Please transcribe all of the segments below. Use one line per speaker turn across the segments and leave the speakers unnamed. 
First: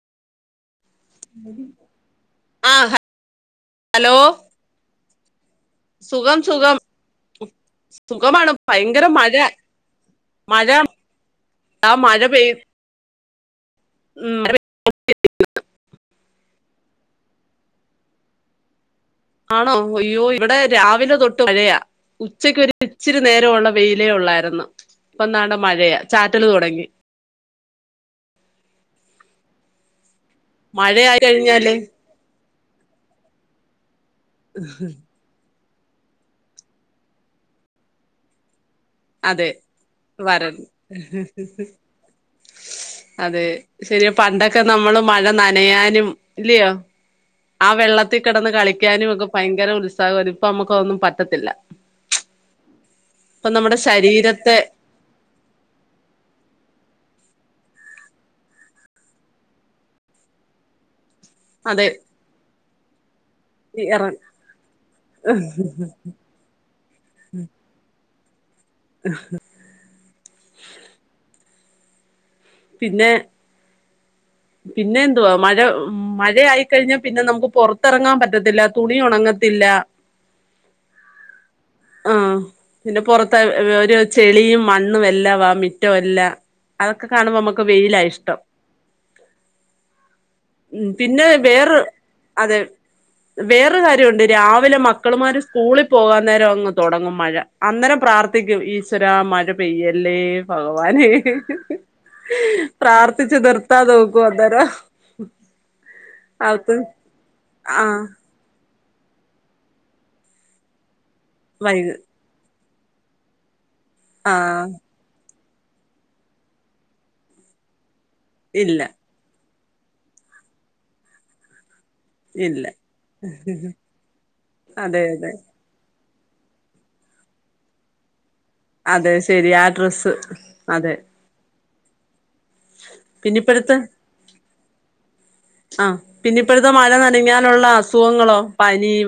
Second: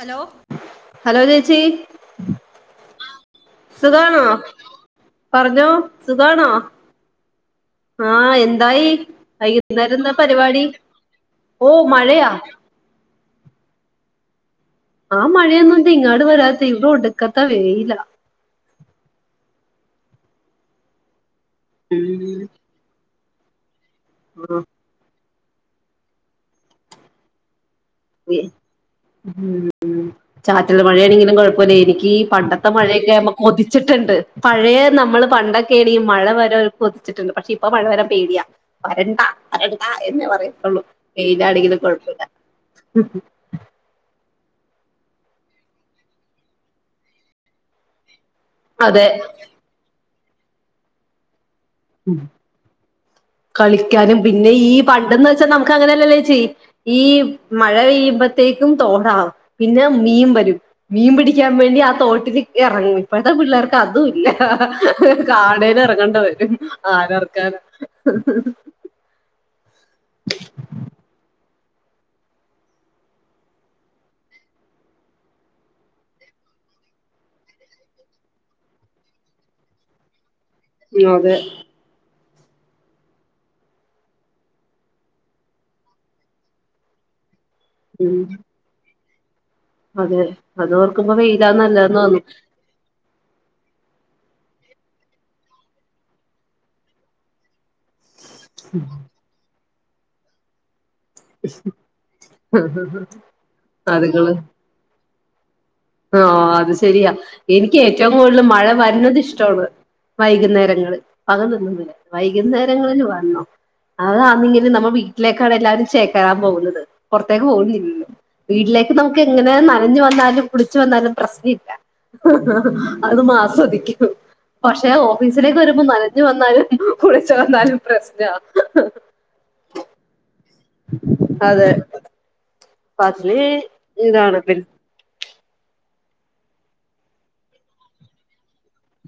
Hello hello ചേച്ചി
ആഹ് hello
സുഖണോ പറഞ്ഞോ
സുഖം
സുഖാണോ
സുഖം
ആഹ
സുഖമാണ്
എന്തായി
ഭയങ്കര മഴ
വൈകുന്നേരം എന്താ പരിപാടി
മഴ
ഓ
ആ മഴ
മഴയാ
പെയ് ഉം
ആ മഴയൊന്നും എന്താ ഇങ്ങാട് വരാത്ത ഇവിടെ ഒടുക്കത്തെ വെയിലാ
ആണോ അയ്യോ ഇവിടെ രാവിലെ തൊട്ട് മഴയാ ഉച്ചക്ക്
ഉം
ഒരു ഇച്ചിരി നേരംഉള്ള വെയിലേ ഉള്ളായിരുന്നു ഇപ്പൊ ദാണ്ട മഴയ ചാറ്റല് തുടങ്ങി
ചാറ്റൽ
മഴയായി
മഴയാണെങ്കിലും കൊഴപ്പമില്ല
കഴിഞ്ഞാല്
എനിക്ക്ഈ പണ്ട മഴയൊക്കെ നമ്മക്ക് കൊതിച്ചിട്ടുണ്ട് പഴയ നമ്മള് പണ്ടൊക്കെ പേടിയും മഴ വരാൻ കൊതിച്ചിട്ടുണ്ട് പക്ഷെ ഇപ്പ മഴവരാൻ പേടിയാ വരണ്ട
അതെ
വരണ്ട എന്നേ
വരൻ
പറയത്തള്ളൂ വെയിലാണെങ്കിലും കൊഴപ്പമില്ല
അതെ ശരിയ പണ്ട ക്കെ നമ്മള് മഴ നനയാനും ഇല്ലയോ ആ വെള്ള ത്ത് കിടന്ന്
അതെ
കളിക്കാനും ഒക്കെ ഭയങ്കര ഉൽസാ ഇപ്പ നമുക്കൊന്നും പറ്റത്തില്ല
ഉം
ഇപ്പൊ
കളി
നമ്മുടെ
ളിക്കാനും പിന്നെ
ശരീരത്തെ
ഈ പണ്ടെന്ന് വെച്ചാൽ നമുക്ക് അങ്ങനെയല്ലല്ലേ ചേച്ചി ഈ മഴ പെയ്യുമ്പോത്തേക്കും തോടാവും പിന്നെ മീൻ വരും മീൻ പിടിക്കാൻ വേണ്ടി
അതെ
ആ തോട്ടില് ഇറങ്ങി ഇപ്പോഴത്തെ പിള്ളേർക്ക്
ഇറ
അതും ഇല്ല കാടേന ഇറങ്ങേണ്ട വരും ആരറക്കാൻ ഉ
പിന്നെ പിന്നെ എന്തുവാ മഴ മഴ ആയിക്കഴിഞ്ഞാൽ പിന്നെ നമുക്ക് പുൊറത്തിറങ്ങാൻ പറ്റത്തില്ല തുണി ഉണങ്ങത്തില്ല
അതെ
ആ പിന്നെ പൊറത്ത് ഒരു ചെളിയും മണ്ണും എല്ലാ വ മിറ്റവും എല്ല അതൊക്കെ കാണുമ്പോ നമ ഒക്ക വെയിലാ
ഉം
ഇഷ്ടം
അതെ അത്
ഉം
ഓർക്കുമ്പോ
പിന്നെ വേറെ
ഫെയിലാന്നല്ലന്ന് തോന്നു
അതെ വേറൊരു കാര്യുണ്ട് രാവിലെ മക്കളമാര് സ്കൂളിൽ പോകാൻ നേരം അങ്ങ് തുടങ്ങും മഴ അന്നേരം പ്രാർത്ഥിക്കും ഈശ്വരാ മഴ പെയ്യല്ലേ ഭ ഗവാനേന്ന് പ്രാർത്ഥിച്ചു നിർത്താതോക്കു
അതുങ്ങള്
അന്നേരം ഉം
ആ അത് ശരിയാ എനിക്ക്
ആഹ്
ഏറ്റവും കൂടുതൽ മഴ വ രുന്നത്ഇഷ്ടമാണ് വൈകുന്നേരങ്ങളില് പക നിന്നു പോയ്
വൈകു
വൈകുന്നേ ങ്ങളിൽ വന്നോ
ആഹ്
അതാന്നെങ്കിലും നമ്മൾ വീട്ടിലെ ക്കല്ലരും ചേക്കാൻ പോകുന്നത് പുറത്തേക്ക് പോകുന്നില്ലല്ലോ
ഇല്ല
വീട്ടിലേക്ക് നമുക്ക് എങ്ങന ന്താലും നനഞ്ഞു വന്നാലും കുളിച്ചു വന്നാലും പ്രശ്നല്ല
ഇല്ല
അത നമ്മആസ്വദിക്കും പക്ഷെ
അതെ അതെ
ഓഫീസിലേക്ക് വരുമ്പോ നന ഇ [unintelligible] വന്നാലും കുളിച്ച് വന്നാലും പ്രശ്ന
അതെ ശെരി ആ ഡ്രസ്സ് അതെ
അതെ
പിന്നിപ്പടുത്ത്
[unintelligible] ഇതാണ് [unintelligible]
ആ പിന്നപ്പഴത്തെ മഴ നനഞ്ഞാലുള്ള അസുഖങ്ങളോ പനിയും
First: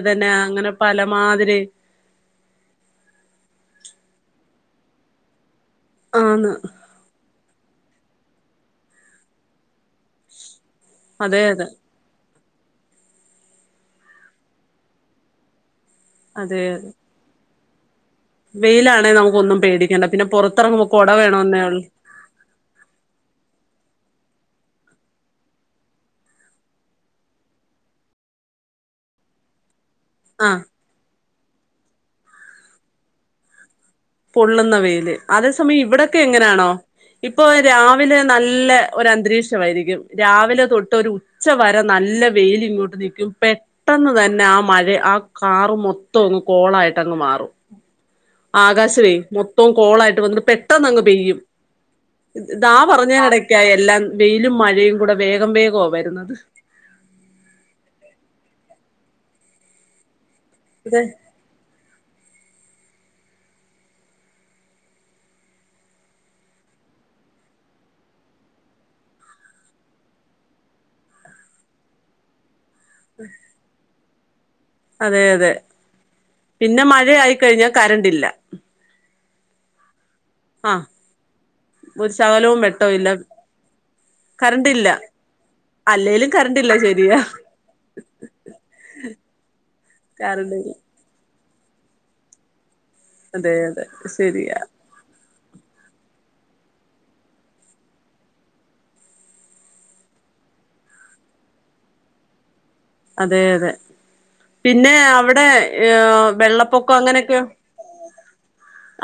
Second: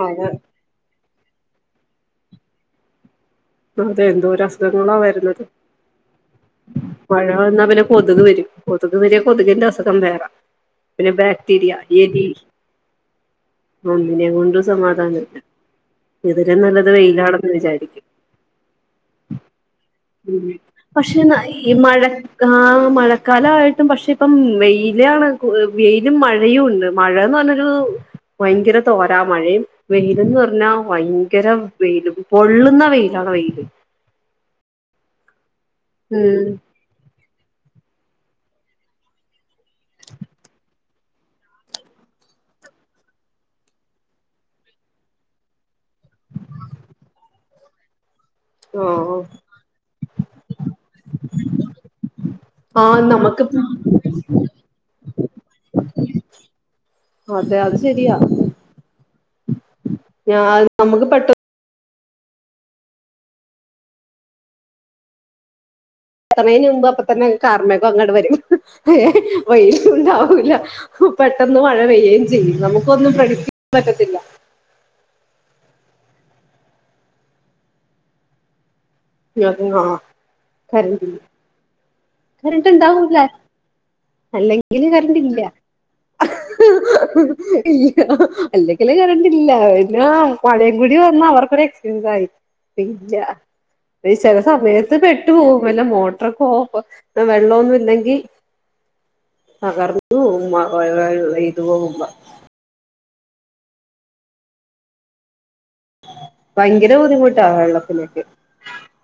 മഴ
അങ്ങനെ പലം മാതിരി
അതെ എന്തോ രസുഖങ്ങളാ വരുന്നത്
ആന്ന്
മഴ വന്നാ പിന്നെ കൊതുക് വരും കൊതുക് വര്യാ കൊതുകിന്റെ അസുഖം വേറെ പിന്നെ
അതെ അതെ
ബാക്ടീരിയ ഏതി ഒന്നിനെ കൊണ്ടും സമാധാനില്ല
അതെ
ഇതിലുംനല്ലത് വെയിലാണ് വിജാരിക്കും
വെയിലാണെ നമുക്ക് ഒന്നും പേടി
ഉ പക്ഷേ ഈ മഴ ആ മഴക്കാലമായിട്ടും പക്ഷെ ഇപ്പം വെയിലാണ് വെയിലും മഴയും ഉണ്ട് മഴാന്ന് പറഞ്ഞൊരു ഭയങ്കര തോരാ മഴയും വെയ്ലെന്ന്
ആ
പറഞ്ഞാ വൈ ഭങ്കര വെയിലും പൊള്ളുന്ന വെയിലാണ് വെയിലും
പൊള്ളുന്ന വെയ്ല് അത് ഇവിടൊക്കെ
ഉം
എങ്ങനാണോ ഇപ്പൊ രാ വിലെ നല്ല ഒരുഅന്തരീക്ഷമായിരിക്കും രാവിലെ തൊട്ട് ഒരു ഉച്ച വരെ നല്ല വെയില ഇങ്ങോട്ട് നിക്കും പെട്ടന്ന് തന്നെ ആ മഴ ആ കാറ്മൊത്തം അങ്ങ് കോളായിട്ട് അങ്ങ്മാറും ആകാശ പ്പെ
ആഹ്
മൊത്തം കോളായിട്ട് വന്നിട്ട് പെട്ടെന്ന് അങ്ങ് പെയ്യും താ
ആഹ്
പറഞ്ഞ
നമുക്ക്
കടക്കായി എല്ലാം വെയിലും മഴയും കൂടെ വേഗം വേഗം വരുന്നത്
അതെ അത് ശരിയാ ഞത്
അതെ
നമുക്ക് പെട്ടെന്ന് എത്തണേന് മുമ്പ് അപ്പ തന്നെ കാർമ്മയൊക്ക അങ്ങോട്ട് വരും വെും ഉണ്ടാവൂില്ല പെട്ടെന്ന് മഴ പെയും ചെയ്യും നമുക്ക് പൊന്നും പ്രടിറ്റെയ പറ്റത്തില്ല
അതെ അതെ പിന്നെ മഴ ആയി കഴിഞ്ഞാൽ കരണ്ടില്ല
[unintelligible]
ആഹ്
കര്ന്റ് ബില്ല്
ഒരു ശകലവും
കറണ്ട്
വെട്ടവും ഇല്ല
ഇണ്ടാവൂല. അല്ലെങ്കില്
കറണ്ടില്ല
കറണ്ടില്ല.
അല്ലേലും കറണ്ടില്ല ശരിയാ
ഇല്ല അല്ലെങ്കില് കറണ്ട്ല്ല പിന്ന മഴയും
കറണ്ടില്ല
കൂടി വന്ന അവർ രു എക്സ്പീരിയൻസായി. ഇല്ല
അതെ അതെ
ചെല
ശരിയാ
സമയത്ത് പെട്ടു പോവും വല്ല മോ ട്ടറ് ക്കെ ഓഫ ആ വെള്ളൊന്നും ഇല്ലെങ്കി തകർന്നു പോവും. മയയെയ്തു പോകുമ്പോ
അതെ അതെ പിന്നെ അവടെ
ഭയങ്കര
ഏവെള്ളപ്പൊക്കം അങ്ങനെയൊക്കെ
ബുദ്ധിമുട്ടാ വെള്ളത്തിനൊക്കെ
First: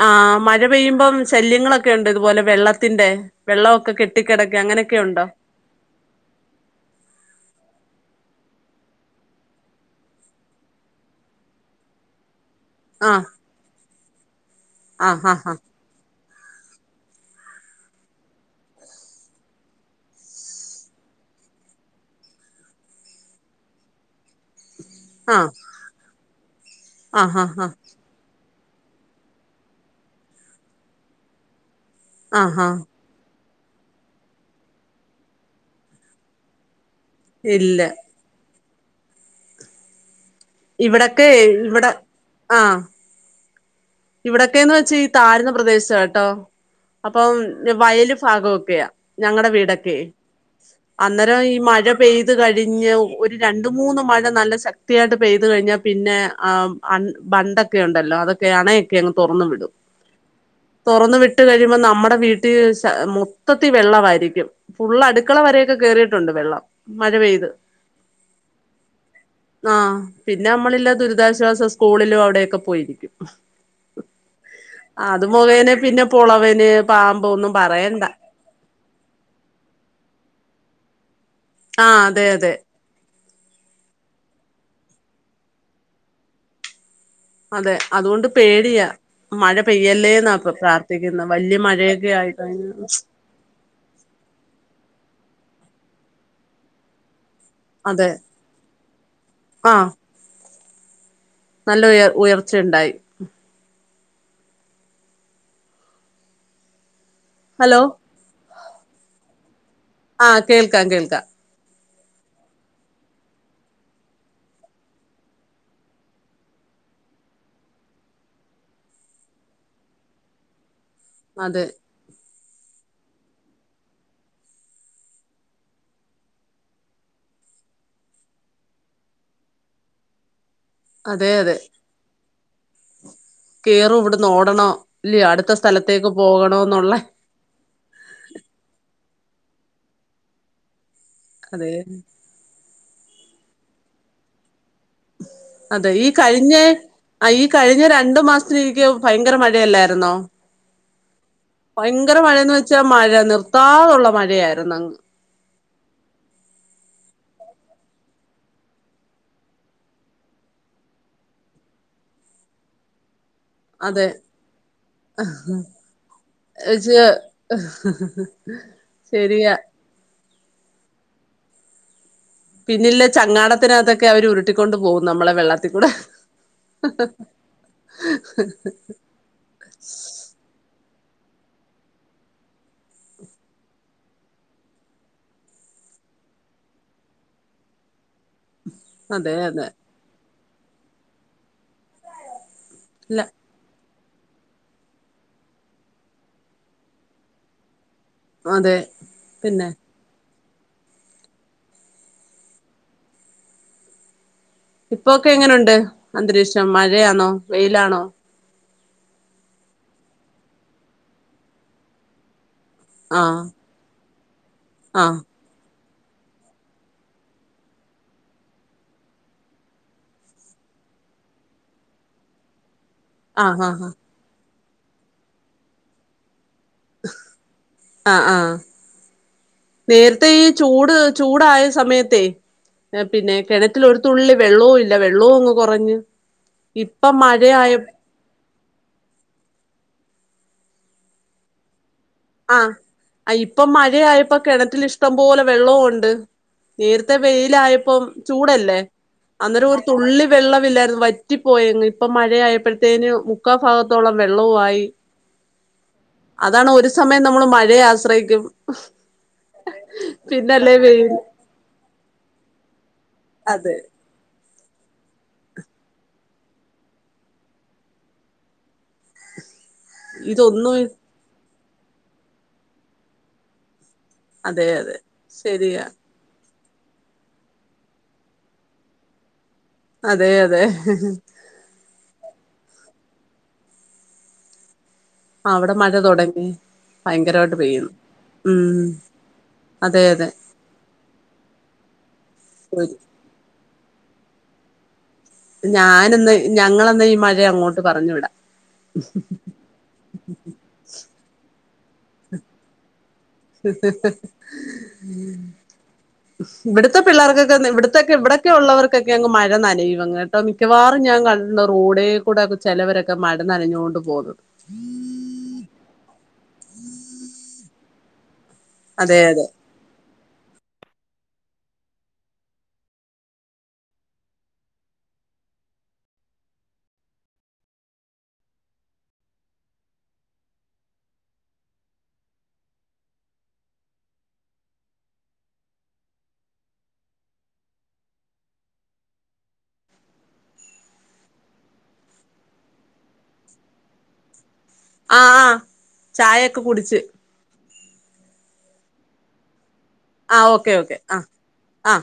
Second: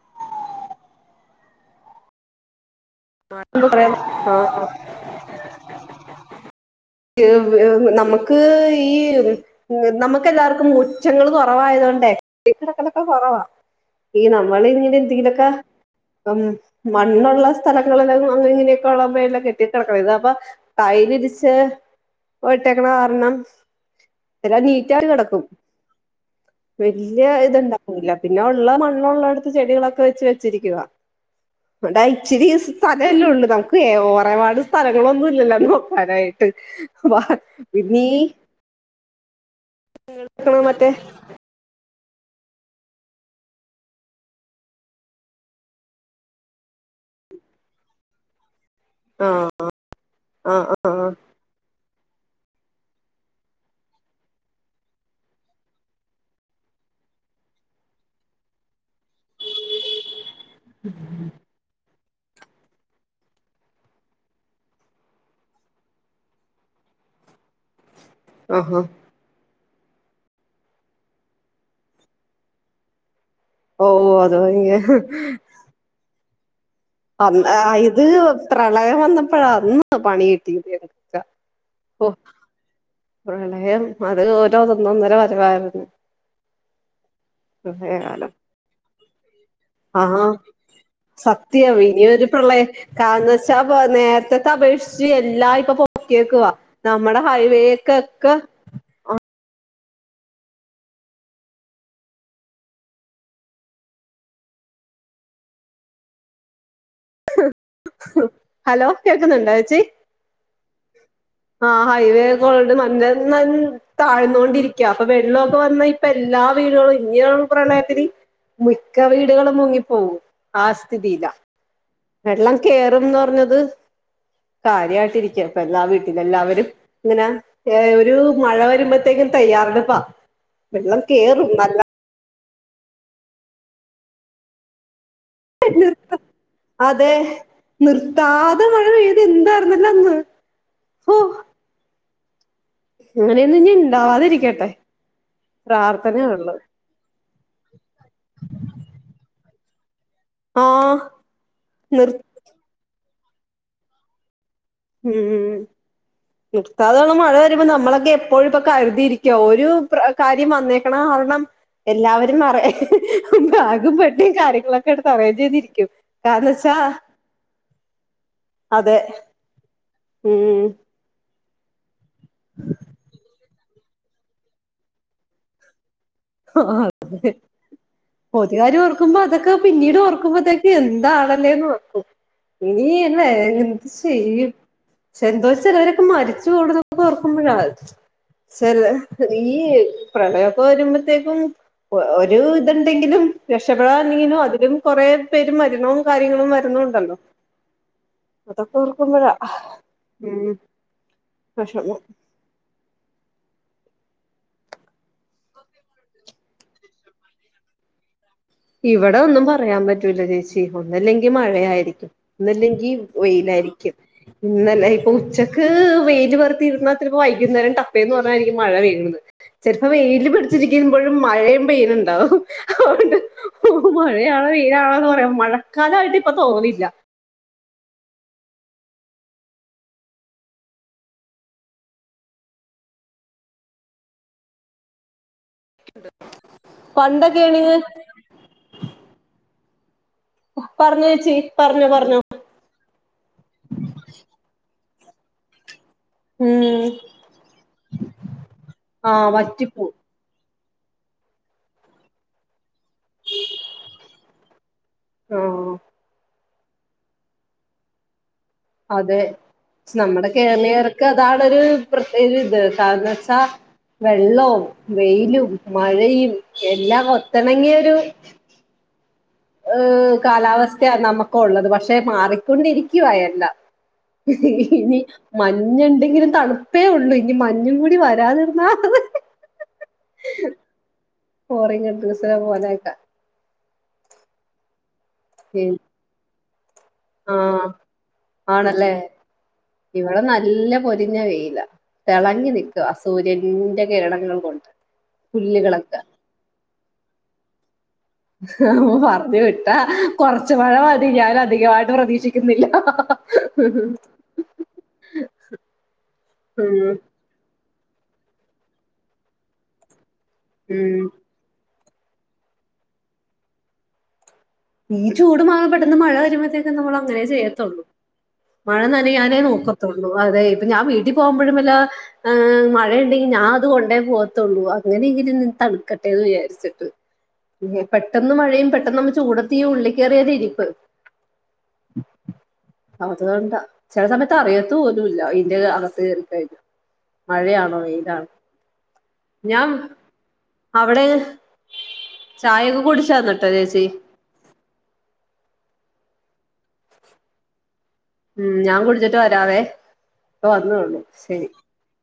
ആ മഴ പെയ്യുമ്പം ശല്യങ്ങളൊക്കെ ണ്ടോ ഇതുപോലെ വെള്ള ത്തിന്റെ
എന്താ പറയാ
വെള്ളൊക്കെ
ആ
കെട്ടിക്കിടക്ക അങ്ങനൊക്കെ ഉണ്ടോ?
ഏവ് ഏഹ് നമുക്ക് ഈ നമുക്ക് എല്ലാർക്കും മുറ്റങ്ങൾ കൊ റവായത് കൊണ്ടേ [unintelligible]
ആഹ്
കൊറവാ ഈണം
ആഹ്
[unintelligible]
ആഹ്
പ്പം മണ്ണുള്ള സ്ഥലങ്ങളില് അങ്ങിനെ ഇങ്ങനെയൊക്കെ [unintelligible] ഇത് അപ്പൊ ടൈലിരിച്ച് ഇട്ടേക്കണ കാരണം എല്ലാം നീറ്റ് ആയിട്ട് കെടക്കും
ആഹ്
വല്യ
ആഹ് ആഹ് ആഹ് ആഹ്
ഇതുണ്ടാവു ല്ല പിന്നെ ഉള്ള മണ്ണുള്ളടുത്ത് ചെടികളൊക്കെ വെച്ച് വെച്ചിരിക്കുവാ ഇവിടെ ഇച്ചിരി
ആഹ് ആഹ്
സ്ഥലം അല്ലേ ഉള്ളു ഒറപാട് സ്ഥലങ്ങളൊന്നും ഇല്ലല്ലോ നോക്കാനായിട്ട് [inaudible] വ
ഇല്ല
[unintelligible] [inaudible]
ഇവിടൊക്കെ ഇവിടെ ആഹ് ഇവിടൊക്കെന്ന് വെച്ചാ ഈ താഴ്ന്ന പ്രദേശ കേട്ടോ അപ്പം വയല് ഭാഗവും ഒക്കെയാ
ആഹ്
ഞങ്ങളുടെ വീടൊക്കെയെ
ആഹ് ആഹ്
അന്നേരം ഈ മഴ- പെയ്ത് കഴിഞ്ഞ് ഒരു രണ്ട് മൂന്ന് മഴ നല്ല ശക്തിയായിട്ട് പെയ്ത് കഴിഞ്ഞാൽ പിന്നെ ആ ബണ്ട് ബണ്ടൊക്കെ ഉണ്ടല്ലോ അതൊക്കെയാണെ- ഒക്കെ അങ്ങ് തുറന്നു വിടും തുറന്ന് വിട്ട് കഴിയുമ്പോ നമ്മുടെ- വീട്ടിൽ മൊത്തത്തിൽ വെള്ളമായിരിക്കും ഫുള്ള് അടുക്കള വരെയൊക്കെ കേയറിയിട്ടുണ്ട് വെള്ളം മഴ പെയ്ത്
ഓഹോ
ആഹ് പിന്നെ നമ്മളില്ലെ ദുരിതാശ്വാസ സ്കൂളിലും അവിടൊക്കെ പോയിരിക്കും
ഓഹ് അത് ഭയങ്കരം
പോളവന്
അന്ന് ഇത് പ്രളയം വന്നപ്പഴാ അന്ന് പണി കിട്ടി കിട്ടിയത്
ആഹ്
ഓ
അതെ അതെ
പ്രളയം അത് ഓരോ ഒന്നൊന്നര വരവായിരുന്നു
അതെ അതുകൊണ്ട്
പ്രളയകാലം
പേടിയാ മഴ പെയ്യല്ലേ എന്നാ ഇപ്പോ പ്രാർത്ഥിക്കുന്നെ വലി
തിയാ ഇനിയൊരു പ്രളയം കാരണെന്ന്ച്ചാ നേരത്തത്തെ അപേക്ഷിച്ച് എല്ലാ പ്പ പൊക്കിയേക്കുവാ നമ്മടെ
അതെ
ഹൈവേക്കൊക്കെ ആ
ആഹ് നല്ല ഉയർ ഉയർച്ചയുണ്ടായി ഹലോ
ഹലോ കേക്കുന്നുണ്ടാ ചേച്ചി
ആഹ് കേൾക്കാം കേൾക്കാം
ആഹ് ഹൈവേ [unintelligible] താഴ്ന്നോണ്ടിരിക്കുകാ അപ്പൊ വെള്ളമൊക്കെ വന്നാ ഇപ്പ എല്ലാ വീടുകളും ഇങ്ങനുള്ള പ്രളയത്തിന് മിക്ക വീടുകളും മുങ്ങിപ്പോകും ആ സ്ഥിതിയില്ല.
അതെ
വെള്ളം കേറുംന്ന് പറഞ്ഞത് കാര്യാട്ടിരിക്കാ പ്പം എല്ലാ വീട്ടിലും എല്ലാവരും ഇങ്ങനെ ഏ ഒരു മഴ വരുമ്പോത്തേക്കും തയ്യാറെടുപ്പാ. വെള്ളം
അതെ
കേറും
അതെ
നല്ല
കേറും ഇവിട്ന്ന് ഓടണം ല്ല അടു
നിർത്ത അതെ നിർത്താതെ മഴ പെയ്ത് എന്താ. [unintelligible]
അതെ.
അങ്ങനെയൊന്നും ഞ് ഇണ്ടാവാതിരിക്കട്ടെ.
അതെ ഈ കഴിഞ്ഞെ ആ ഈ കഴിഞ്ഞ രണ്ടു മാസത്തിനിരിക്കേ ഭയങ്കര മഴ. അല്ലായിരുന്നോ.
ആ നിർ
യങ്കര മഴന്ന് വെച്ചാ മഴ ത്താതുള്ള മഴയായിരുന്നു. അങ്ങ്
ഉം നിർത്താതെ ള്ള മഴ വരുമ്പോ നമ്മളൊക്കെ എപ്പഴും പ്പോ കരുതിയിരിക്കു ഒരു കാര്യം വന്നേക്കണം കാരണം എല്ലാവരും മറ ബാഗും
അതെ
പെട്ടീം കാര്യങ്ങളൊക്കെ എടുത്ത് അറേഞ്ച് ചെയ്തിരിക്കും കാരണ ച്ചാ
ച്ച്
അതെ.
ശരിയാ
ഉം
പിന്നല്ലെ ചങ്ങാട ത്തിനകത്തൊക്കെ അവര് ഉരുട്ടിക്കൊണ്ട് പോകും നമ്മളെ വെള്ളത്തി കൂടെ
ആ അതെ ഒരു കാര്യോ ഓർക്കുമ്പോ അതൊക്കെ പിന്നീട് ഓർക്കുമ്പത്തേക്ക് എന്ത് എന്താളല്ലേന്ന് വെക്കും ഇനിയല്ലേ എന്തു ചെയ്യും ചെന്തോ ചെലവരൊക്കെ മരിച്ചു പോണത് ഓർക്കുമ്പഴാ. ചെല
അതെ
ഈ
അതെ
പ്രളയ. പോരുമ്പം ശെരിക്കും ഒരൂ
ഇല്ല
ഇതിണ്ടെങ്കിലും വെഷ [unintelligible] അതിലും കൊറേ പേര് മരണവും കാര്യങ്ങളും വരുന്നുണ്ടല്ലോ
അതെ
അതൊക്കോർക്കുമ്പഴാ
പിന്നെ
ഉം സഷമ്
ഇപ്പൊക്കെ എങ്ങനുണ്ട് അന്തരീക്ഷം മഴയാന്നോ വെയിലാണോ.
ഇവിടെ ഒന്നും പറയാൻ പറ്റൂല ചേച്ചി ഒന്നല്ലെങ്കി മഴയായിരിക്കും ഒന്നുല്ലെങ്കി
ആഹ്
വെയിലായിരിക്കും ഇന്നല്ല ഇപ്പൊ
ആഹ്
ഉച്ചക്ക് വെയിൽ വുത്തിരുന്നാൽ ചിലപ്പോ വൈകുന്നേരം ടപ്പേന്ന് പറഞ്ഞായിരിക്കും മഴ പെയ്യണുന്നത് ചിലപ്പോ വെയിൽ പടിച്ചിരിക്കുമ്പോഴും മഴയും പെയ്യ്ണ്ണ്ടാവും അതൊണ്ട്
ആഹ് ആഹ് ആഹ്
യില പറ മഴക്കാലമായിട്ട് പ തോന്നില്ല
ആഹ് ആഹ് നേരത്തെ ഈ ചൂട് ചൂടായ സമയത്ത പിന്നെ കിണത്തിൽ ഒരു തുള്ളി വെള്ളവും ഇല്ല വെള്ളവും കുറഞ്ഞ് ഇപ്പൊ മഴയയ
പണ്ടൊക്കെയാണെങ്കി പറഞ്ഞ ച്ചി പറഞ്ഞ പറ
ആഹ് ഇപ്പ മഴയപ്പോ കിണത്തി ഇഷ് ടം പോലെ വെള്ളവും ഉണ്ട് ണ്ട്
ഉം
നേത്തെ വെയിലായപ്പൊ ചൂടല്ലേ
ആഹ്
അന്നേരം ഒരു
വറ്റിപ്പൂ
തുള്ളി വെള്ള വിലർന്ന് വറ്റിപ്പോയെ ഇപ്പ മഴയായപ്പഴ തേനട മുക്കാൽ ഭാഗത്തോളം വെള്ളവു ആയി
ആഹ്
അതാണ് ഒരു- സമയം നമ്മള് മഴയെ ആശ്രയിക്കും
അതെ നമ്മുടെ
പിന്നല്ലേ
കേരളീയർക്ക്
വെയിൽ
അതാണ് ഒരു പ്രത്യക ഇത് കാരണം- ആ വെള്ള-
അതെ
വെള്ളവും വെയിലും മഴയും എല്ലാം ഒത്തിണങ്ങിയ ഒരു- ഏഹ
ഇതൊന്നും
കാലാവസ്ഥയ നമുക്ക് ഉള്ളത് പക്ഷെ മാറിക്കൊണ്ടിരിക്കുവ എല്ലാം
അതെ അതെ
ഇനി
ശരിയാ
മഞ്ഞുണ്ടെങ്കിലും തണു ഇപ്പേ ഉള്ളൂ ഇനി മഞ്ഞും കൂടി വരാതിരുന്നാ
അതെ അതെ
അലലക്ക
ആ അവിടെ മഴ തുൊടങ്ങി
ആഹ
ഉം
ആണല്ലേ
അതെ
ഇവിടെ
അതെ
നല്ല പൊരിഞ്ഞ വെയില തിളങ്ങി നക്കുക സൂര്യറെ കേരളങ്ങളും കൊണ്ട്ണ്ട്
ഞാനന്ന് ഞങ്ങള ഈരെ അങ്ങോ്
പറഞ്ഞു വിട്ടാ കൊറച്ച മഴ മതി ഞും അധികമായിട്ട പ്രതീക്ഷിക്കുന്നില്ല ഉം
ഇവിടത്തെ പിള്ളേർക്കൊക്കെ ഇവിടുത്തെ ഇത്തൊക്കെ ഇവിടൊക്കെ ഉവർക്കൊക്കെ അങ് മഴ നനയുംുംങ്ങ് മിക്കവാറും
ഉം
ഞാൻ കണ്ട റോഡേ കൂടെൊക്കെ ചിലവരൊക്കെ മഴ നനഞ്ഞുകൊണ്ട് പോകുന്നു
ഈ ചൂട് മാ പെട്ടെന്ന് മഴ വരുമ്പത്തേക്ക് നമ്മള് അങ്ങനെ ചെയ്യത്തുള്ളൂ മഴ
അതെ
നനയാനേ
അതെ
നോക്കതൊ അതെ ഇപ്പ ഞാൻ വീട്ടിൽ പോകുമ്പോഴും എല്ല മഴയണ്ടെങ്കിൽ ഞാൻ അത് കൊണ്ട പോകത്തുള്ളൂ അങ്ങനെയെങ്കിലും തണുക്കട്ടെന്ന് വിചാരിച്ചിട്ട് പെട്ടെന്ന് മഴ പെട്ടെന്ന് നമ്മ ചൂട് തീ ഉളളി കയറിയോരി ഇരിപ്പ് അതു കൊണ്ട ചില സമയത്ത് അറിയാതുപോലുമില്ല ഇതിന്റെ അകത്ത് കയറിക്കഴിഞ്ഞ മഴയാണോ വെയിലാണോ ഞാൻ അവിടെ ചായയൊക്കെ കുടിച്ചായിരിന്നിട്ട് ചേച്ചി
ആ ആ ചായൊക്കെ കുടിച്ച്
ഉം ഞാൻ കുടിച്ചിട്ട് വരാവേ
ആ
ഇപ്പ
ഓക്കെ ഓക്കെ
വന്നേള്ളൂ
ആഹ
ശരി
ആ